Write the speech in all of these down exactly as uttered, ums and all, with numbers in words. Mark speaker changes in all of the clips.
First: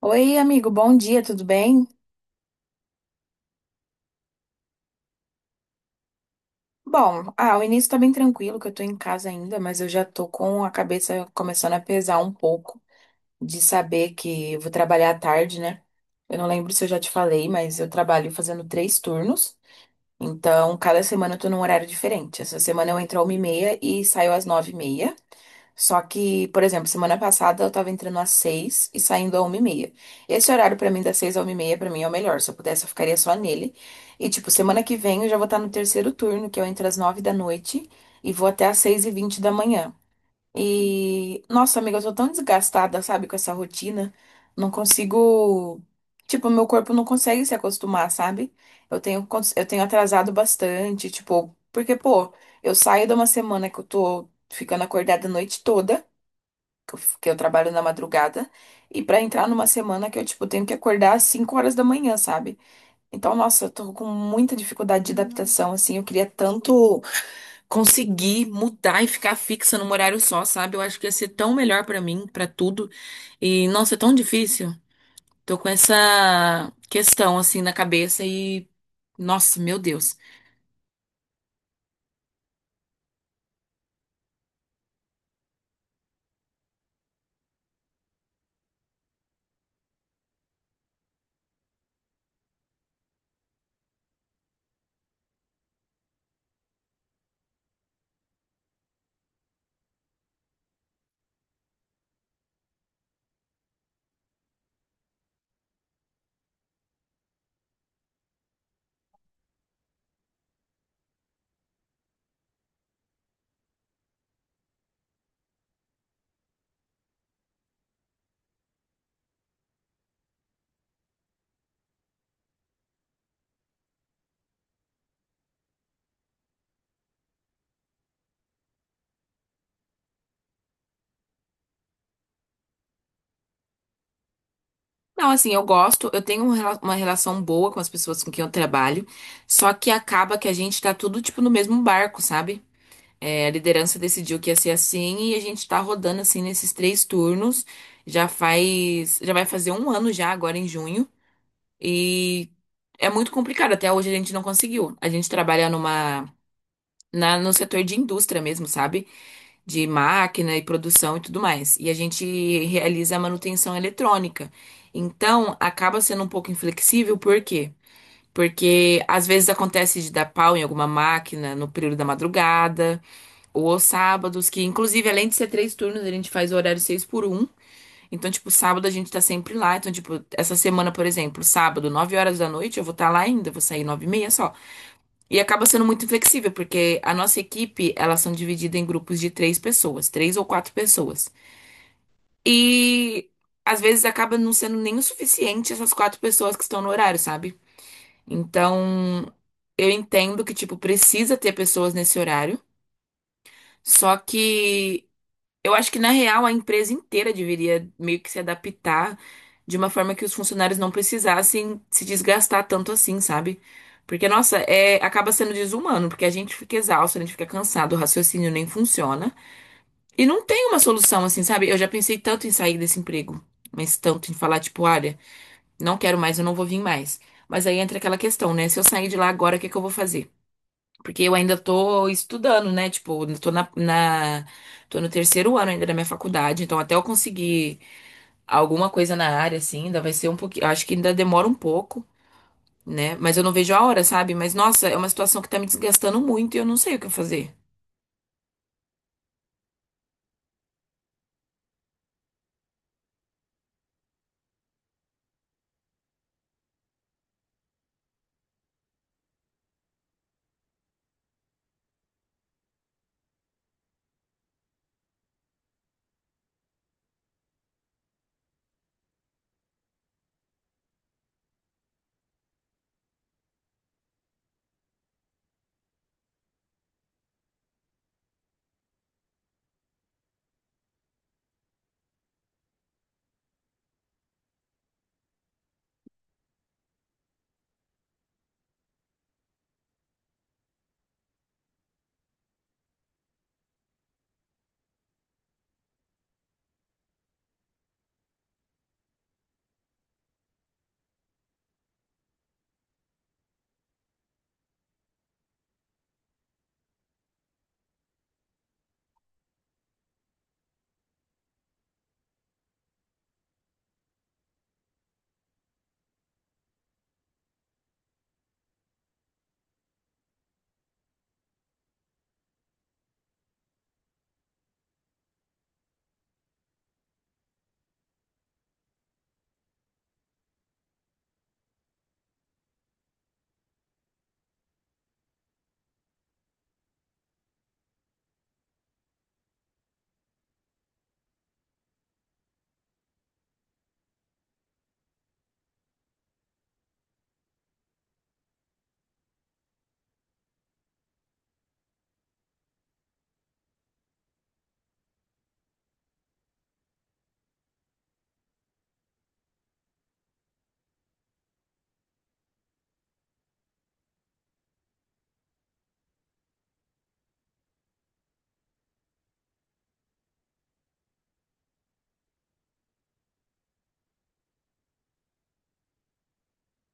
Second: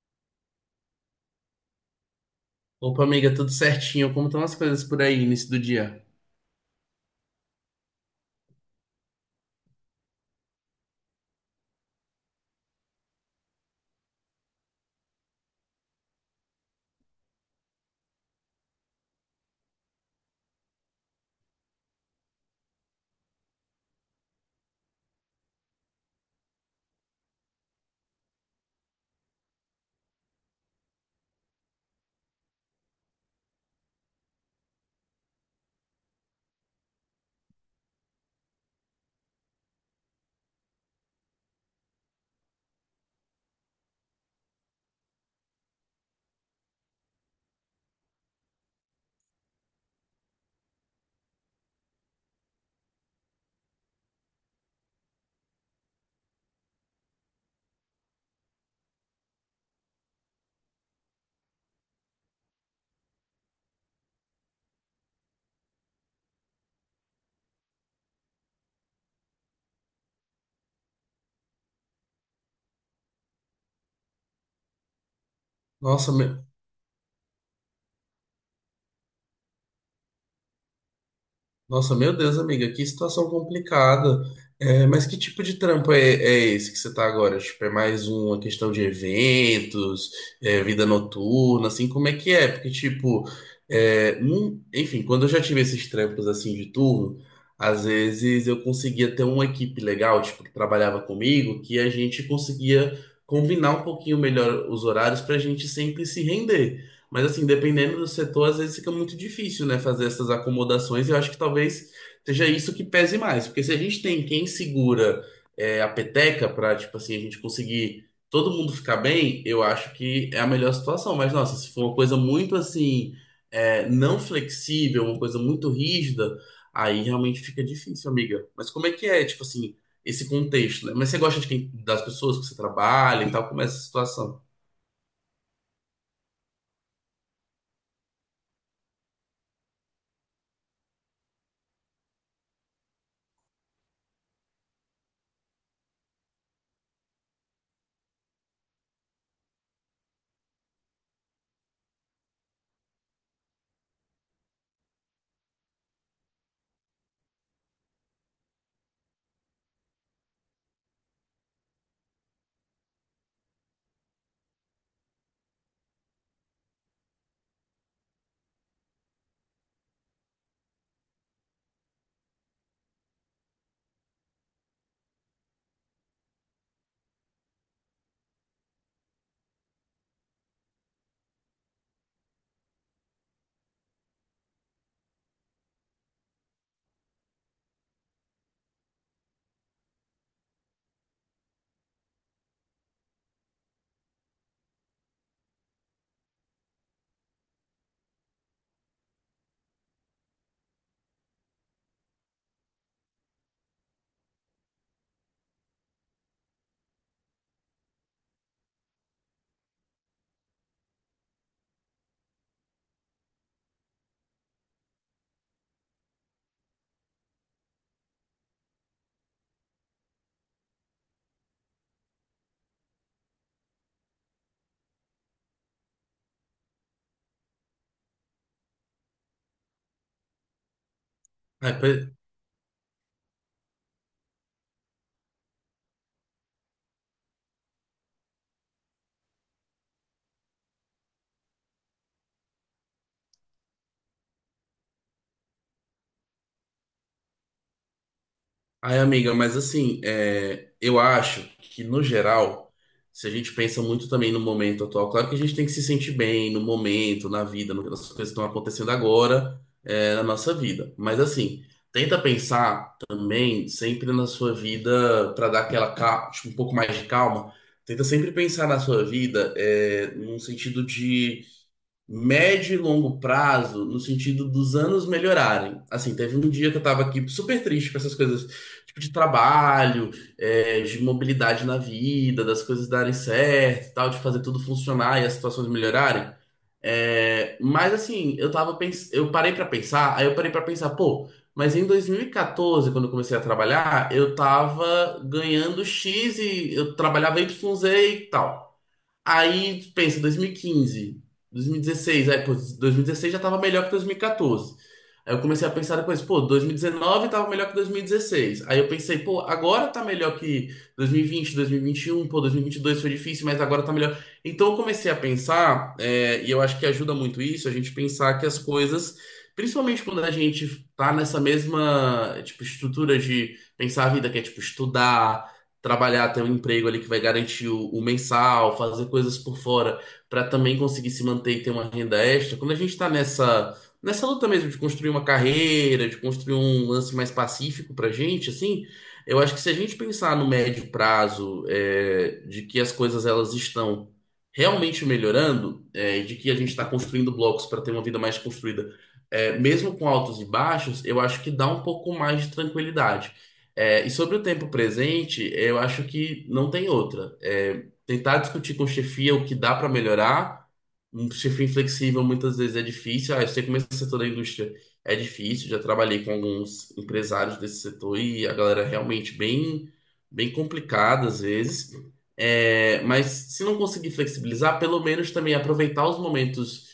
Speaker 1: Oi, amigo, bom dia, tudo bem?
Speaker 2: Opa, amiga, tudo certinho? Como estão as coisas por aí, início do dia?
Speaker 1: Bom, ah, o início tá bem tranquilo, que eu tô em casa ainda, mas eu já tô com a cabeça começando a pesar um pouco de saber que eu vou trabalhar à tarde, né? Eu não lembro se eu já te falei, mas eu trabalho fazendo três turnos, então cada semana eu tô num horário diferente. Essa semana eu entro às uma e meia e saio às nove e meia. Só que, por exemplo, semana passada eu tava entrando às seis e saindo à uma e meia. Esse horário pra mim, das seis à uma e meia, pra mim é o melhor. Se eu pudesse, eu ficaria só nele. E, tipo, semana que vem eu já vou estar no terceiro turno, que eu entro às nove da noite e vou até às seis e vinte da manhã. E, nossa, amiga, eu tô tão desgastada, sabe, com essa rotina. Não consigo. Tipo, meu corpo não consegue se acostumar, sabe? Eu tenho, cons- eu tenho atrasado bastante, tipo, porque, pô, eu saio de uma semana que eu tô ficando acordada a noite toda, que eu, que eu trabalho na madrugada, e pra entrar numa semana que eu, tipo, tenho que acordar às cinco horas da manhã, sabe? Então, nossa, eu tô com muita dificuldade de adaptação, assim, eu queria tanto conseguir mudar e ficar fixa num horário só, sabe? Eu acho que ia ser tão melhor pra mim, pra tudo. E nossa, é tão difícil. Tô com
Speaker 2: Nossa, meu,
Speaker 1: essa questão assim na cabeça e nossa, meu Deus.
Speaker 2: nossa, meu Deus, amiga, que situação complicada. É, mas que tipo de trampo é, é esse que você tá agora? Tipo, é mais uma questão de eventos, é, vida noturna, assim, como é que é? Porque, tipo, é, num- enfim, quando eu já tive esses trampos, assim, de turno, às vezes eu conseguia ter uma equipe legal, tipo, que trabalhava comigo, que a gente conseguia combinar um pouquinho melhor os horários pra gente sempre se render. Mas assim, dependendo do setor, às vezes fica muito difícil, né, fazer essas acomodações. E eu acho que talvez seja isso que pese mais, porque se a gente tem quem segura é, a peteca para, tipo assim, a gente conseguir todo mundo ficar bem, eu acho que é a melhor situação. Mas nossa, se for uma coisa muito assim, é, não flexível, uma coisa muito rígida, aí realmente fica difícil, amiga. Mas como é que é, tipo assim, esse contexto, né? Mas você gosta de quem, das pessoas que você trabalha e tal, como é essa situação?
Speaker 1: Não, assim, eu gosto, eu tenho um rela- uma relação boa com as pessoas com quem eu trabalho, só que acaba que a gente tá tudo tipo no mesmo barco, sabe? É, a liderança decidiu que ia ser assim e a gente tá rodando assim nesses três turnos. Já faz, já vai fazer um ano já agora em junho. E é muito complicado. Até hoje a gente não conseguiu. A gente trabalha numa, na, no setor de indústria mesmo, sabe? De máquina e produção e tudo mais. E a gente realiza a manutenção eletrônica. Então, acaba sendo um pouco inflexível, por quê? Porque às vezes acontece de dar pau em alguma máquina no período da madrugada, ou aos sábados, que inclusive além de ser três turnos, a gente faz o horário seis por um. Então, tipo, sábado a gente tá sempre lá. Então, tipo, essa semana, por exemplo, sábado, nove horas da noite, eu vou estar lá ainda, vou sair nove e meia só. E acaba sendo muito flexível, porque a nossa equipe, elas são divididas em grupos de três pessoas, três ou quatro pessoas. E às vezes acaba não sendo nem o suficiente essas quatro pessoas que estão no horário, sabe? Então, eu entendo que, tipo, precisa ter pessoas nesse horário. Só que eu acho que, na real, a empresa inteira deveria meio que se adaptar de uma forma que os funcionários não precisassem se desgastar tanto assim, sabe? Porque, nossa, é, acaba sendo desumano, porque a gente fica exausto, a gente fica cansado, o raciocínio nem funciona. E não tem uma solução assim, sabe? Eu já pensei tanto em sair desse emprego, mas tanto em falar, tipo, olha, não quero mais, eu não vou vir mais. Mas aí entra aquela questão, né? Se eu sair de lá agora, o que que eu vou fazer? Porque eu ainda
Speaker 2: Ah.
Speaker 1: tô estudando, né? Tipo, eu tô na, na- tô no terceiro ano ainda da minha faculdade, então até eu conseguir alguma coisa na área, assim, ainda vai ser um pouquinho. Acho que ainda demora um pouco, né? Mas eu não vejo a hora, sabe? Mas nossa, é uma situação que tá me desgastando muito e eu não sei o que fazer.
Speaker 2: Ai, amiga, mas assim, é, eu acho que no geral, se a gente pensa muito também no momento atual, claro que a gente tem que se sentir bem no momento, na vida, no- nas coisas que estão acontecendo agora, é, na nossa vida. Mas assim, tenta pensar também sempre na sua vida para dar aquela ca- tipo, um pouco mais de calma. Tenta sempre pensar na sua vida, é, num sentido de médio e longo prazo, no sentido dos anos melhorarem. Assim, teve um dia que eu tava aqui super triste com essas coisas, tipo, de trabalho, é, de mobilidade na vida, das coisas darem certo, e tal, de fazer tudo funcionar e as situações melhorarem. É, mas assim, eu tava pens... eu parei pra pensar, aí eu parei pra pensar, pô, mas em dois mil e quatorze, quando eu comecei a trabalhar, eu tava ganhando X e eu trabalhava Y Z e tal. Aí, pensa, dois mil e quinze, dois mil e dezesseis, aí, pô, dois mil e dezesseis já tava melhor que dois mil e quatorze. Aí eu comecei a pensar depois, pô, dois mil e dezenove tava melhor que dois mil e dezesseis. Aí eu pensei, pô, agora tá melhor que dois mil e vinte, dois mil e vinte e um, pô, dois mil e vinte e dois foi difícil, mas agora tá melhor. Então eu comecei a pensar, é, e eu acho que ajuda muito isso, a gente pensar que as coisas, principalmente quando a gente tá nessa mesma, tipo, estrutura de pensar a vida, que é, tipo, estudar, trabalhar, ter um emprego ali que vai garantir o, o mensal, fazer coisas por fora para também conseguir se manter e ter uma renda extra. Quando a gente está nessa nessa luta mesmo de construir uma carreira, de construir um lance mais pacífico para gente, assim, eu acho que se a gente pensar no médio prazo, é, de que as coisas elas estão realmente melhorando, é, e de que a gente está construindo blocos para ter uma vida mais construída. é, mesmo com altos e baixos, eu acho que dá um pouco mais de tranquilidade. É, e sobre o tempo presente, eu acho que não tem outra. É, tentar discutir com chefia o que dá para melhorar. Um chefia inflexível muitas vezes é difícil. Ah, eu sei como esse setor da indústria é difícil. Já trabalhei com alguns empresários desse setor e a galera é realmente bem, bem complicada às vezes. É, mas se não conseguir flexibilizar, pelo menos também aproveitar os momentos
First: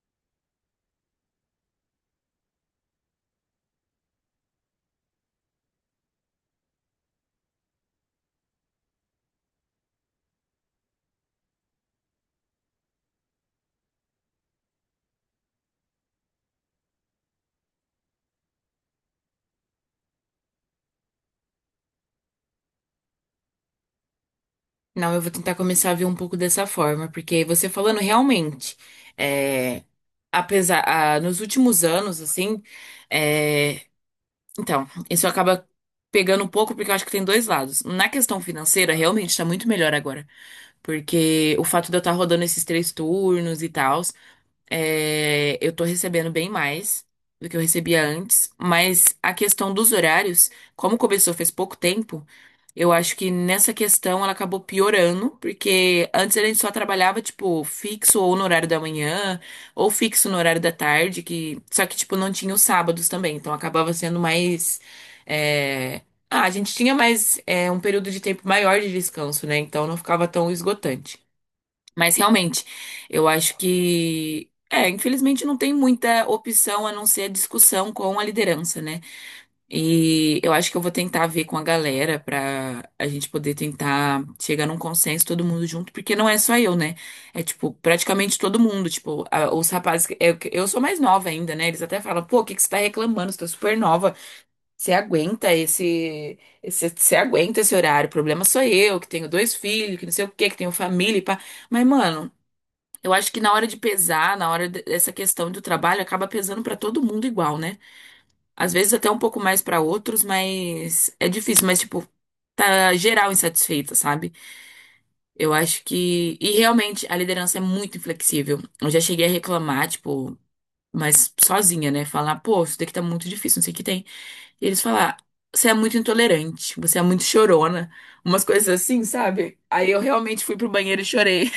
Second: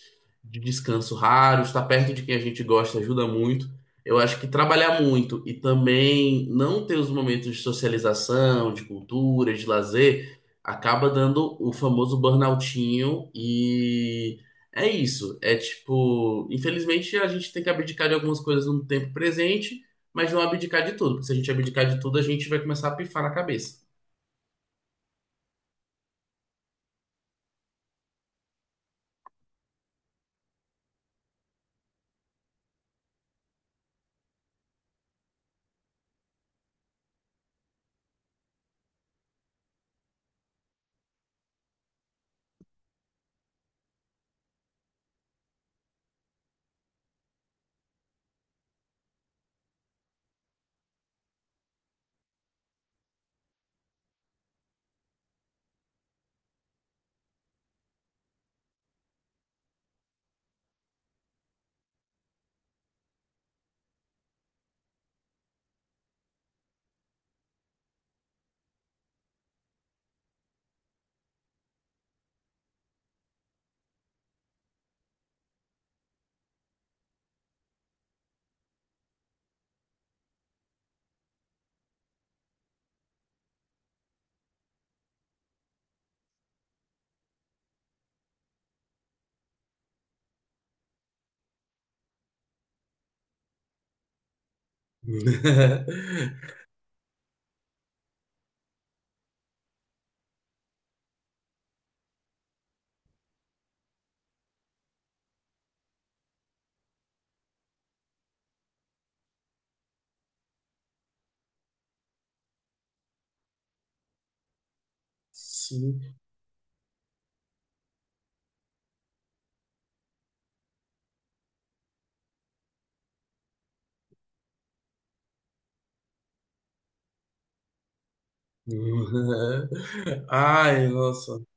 Speaker 2: de descanso raros, estar perto de quem a gente gosta ajuda muito. Eu acho que trabalhar muito e também não ter os momentos de socialização, de cultura, de lazer, acaba dando o famoso burnoutinho e é isso. É tipo, infelizmente a gente tem que abdicar de algumas coisas no tempo presente, mas não abdicar de tudo, porque se a gente abdicar de tudo, a gente vai começar a pifar na cabeça.
Speaker 1: Não, eu vou tentar começar a ver um pouco dessa forma, porque você falando realmente, é, apesar, ah, nos últimos anos, assim, é, então, isso acaba pegando um pouco porque eu acho que tem dois lados. Na questão financeira, realmente está muito melhor agora, porque o fato de eu estar rodando esses três turnos e tal, é, eu tô recebendo bem mais do que eu recebia antes, mas a questão dos horários, como começou fez pouco tempo, eu acho que nessa questão ela acabou piorando, porque antes a gente só trabalhava, tipo, fixo ou no horário da manhã, ou fixo no horário da tarde, que só que, tipo, não tinha os sábados também, então acabava sendo mais. É, ah, a gente tinha mais é, um período de tempo maior de descanso, né? Então não ficava tão esgotante. Mas realmente, eu acho que, é, infelizmente não tem muita opção a não ser a discussão com a liderança, né? E eu acho que eu vou tentar ver com a galera pra a gente poder tentar chegar num consenso todo mundo junto, porque não é só eu, né? É tipo, praticamente todo mundo, tipo, a- os rapazes, que- eu, eu sou mais nova ainda, né? Eles até falam, pô, o que que você tá reclamando? Você tá super nova. Você aguenta esse, esse, você aguenta esse horário. O problema sou eu, que tenho dois filhos, que não sei o quê, que tenho família e pá. Mas, mano, eu acho que na hora de pesar, na hora de- dessa questão do trabalho, acaba pesando pra todo mundo igual, né? Às vezes até um pouco mais pra outros, mas é difícil, mas tipo, tá geral insatisfeita, sabe? Eu acho
Speaker 2: Sim.
Speaker 1: que e realmente a liderança é muito inflexível. Eu já cheguei a reclamar, tipo, mas sozinha, né? Falar, pô, isso daqui tá muito difícil, não sei o que tem. E eles falar, você é muito intolerante, você é muito chorona, umas coisas assim, sabe? Aí eu realmente fui pro
Speaker 2: Ai,
Speaker 1: banheiro e
Speaker 2: nossa.
Speaker 1: chorei.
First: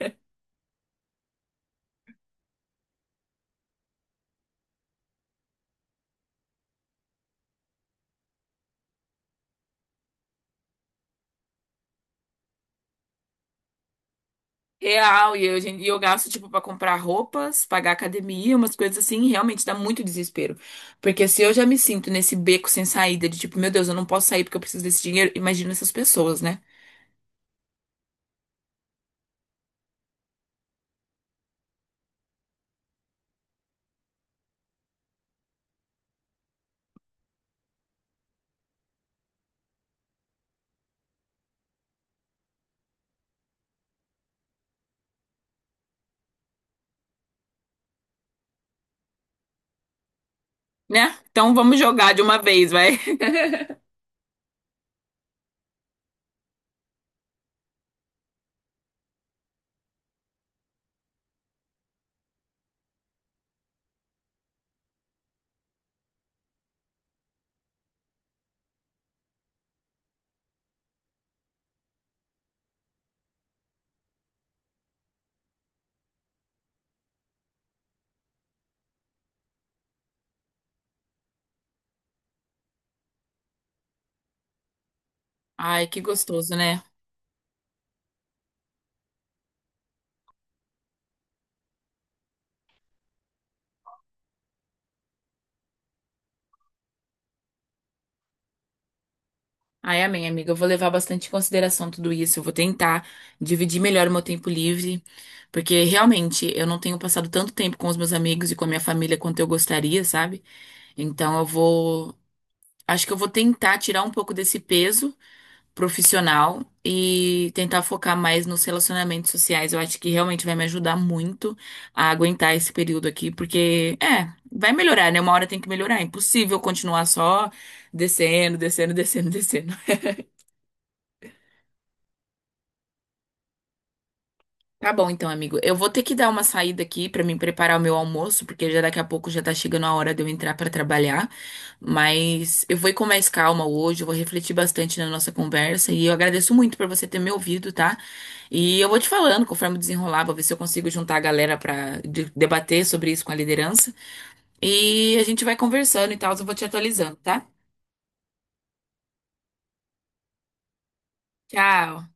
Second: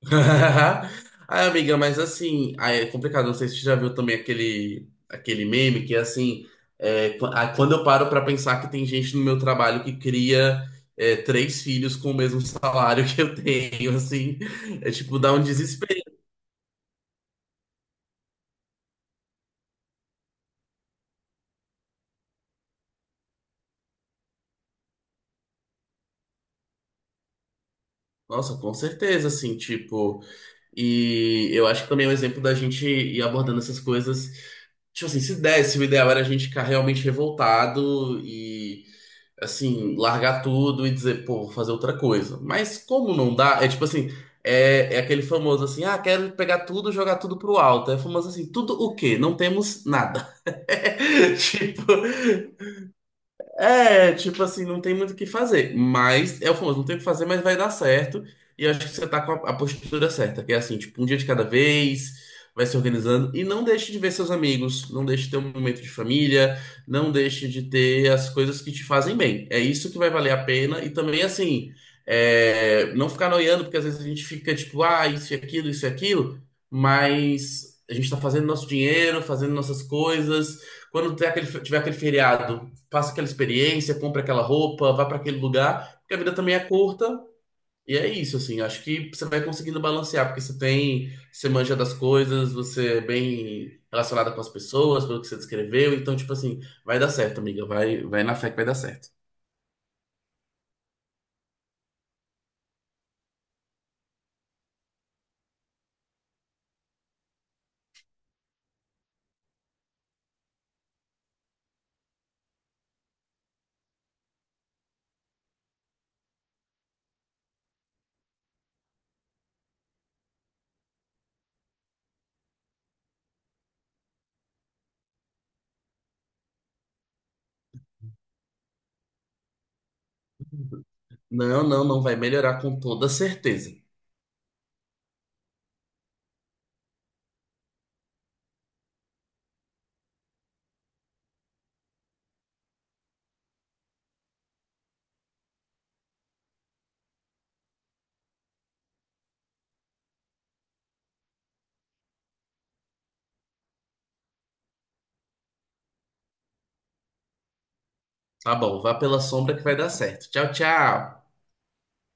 Speaker 2: Ai, amiga, mas assim, aí é complicado. Não sei se você já viu também aquele, aquele meme que é assim: é, qu- ah, quando eu paro pra pensar que tem gente no meu trabalho que cria é, três filhos com o mesmo salário que eu tenho, assim, é tipo, dá
Speaker 1: Real,
Speaker 2: um
Speaker 1: e eu, gen- e eu
Speaker 2: desespero.
Speaker 1: gasto, tipo, pra comprar roupas, pagar academia, umas coisas assim, e realmente dá muito desespero. Porque se eu já me sinto nesse beco sem saída, de tipo, meu Deus, eu não posso sair porque eu preciso desse dinheiro, imagina essas pessoas, né?
Speaker 2: Nossa, com certeza, assim, tipo. E eu acho que também é um exemplo da gente ir abordando essas coisas. Tipo assim, se desse, o ideal era a gente ficar realmente revoltado assim, largar tudo e dizer, pô, vou fazer outra coisa. Mas como não dá, é tipo assim, é, é aquele famoso assim, ah, quero pegar tudo, jogar tudo pro alto. É famoso assim, tudo o quê? Não temos nada.
Speaker 1: Né? Então vamos
Speaker 2: Tipo,
Speaker 1: jogar de uma vez, vai.
Speaker 2: é, tipo assim, não tem muito o que fazer. Mas é o famoso, não tem o que fazer, mas vai dar certo. E eu acho que você tá com a, a postura certa, que é assim, tipo, um dia de cada vez, vai se organizando. E não deixe de ver seus amigos, não deixe de ter um momento de família, não deixe de ter as coisas que te fazem bem. É isso que vai valer a pena. E também, assim, é, não ficar noiando, porque às vezes a gente fica tipo, ah, isso e aquilo, isso e aquilo, mas a gente tá fazendo nosso dinheiro, fazendo nossas coisas. Quando tiver aquele, tiver aquele feriado passa aquela experiência, compra aquela roupa, vai para aquele
Speaker 1: Ai,
Speaker 2: lugar,
Speaker 1: que
Speaker 2: porque a vida também
Speaker 1: gostoso,
Speaker 2: é
Speaker 1: né?
Speaker 2: curta. E é isso, assim, acho que você vai conseguindo balancear, porque você tem, você manja das coisas, você é bem relacionada com as pessoas, pelo que você descreveu, então, tipo assim, vai dar certo, amiga, vai, vai na fé que vai dar certo.
Speaker 1: Ai, amém, amiga. Eu vou levar bastante em consideração tudo isso. Eu vou tentar dividir melhor o meu tempo livre, porque realmente eu não tenho passado tanto tempo com os meus amigos e com a minha família quanto eu gostaria, sabe? Então eu vou Acho que eu vou tentar tirar um pouco desse peso profissional e tentar focar mais nos relacionamentos sociais. Eu acho que realmente vai me ajudar muito a aguentar esse período aqui, porque é, vai melhorar, né? Uma hora tem que melhorar. É impossível continuar só descendo, descendo, descendo, descendo.
Speaker 2: Não, não, não vai melhorar com toda certeza.
Speaker 1: Tá bom, então, amigo. Eu vou ter que dar uma saída aqui pra me preparar o meu almoço, porque já daqui a pouco já tá chegando a hora de eu entrar pra trabalhar. Mas eu vou ir com mais calma hoje, eu vou refletir bastante na nossa conversa e eu agradeço muito por você ter me ouvido, tá? E eu vou te falando conforme desenrolar, vou ver se eu consigo juntar a galera pra de- debater sobre isso com a liderança. E a gente vai conversando e tal, eu vou te atualizando, tá?
Speaker 2: Tá bom, vá pela sombra que vai dar certo. Tchau, tchau.
Speaker 1: Tchau.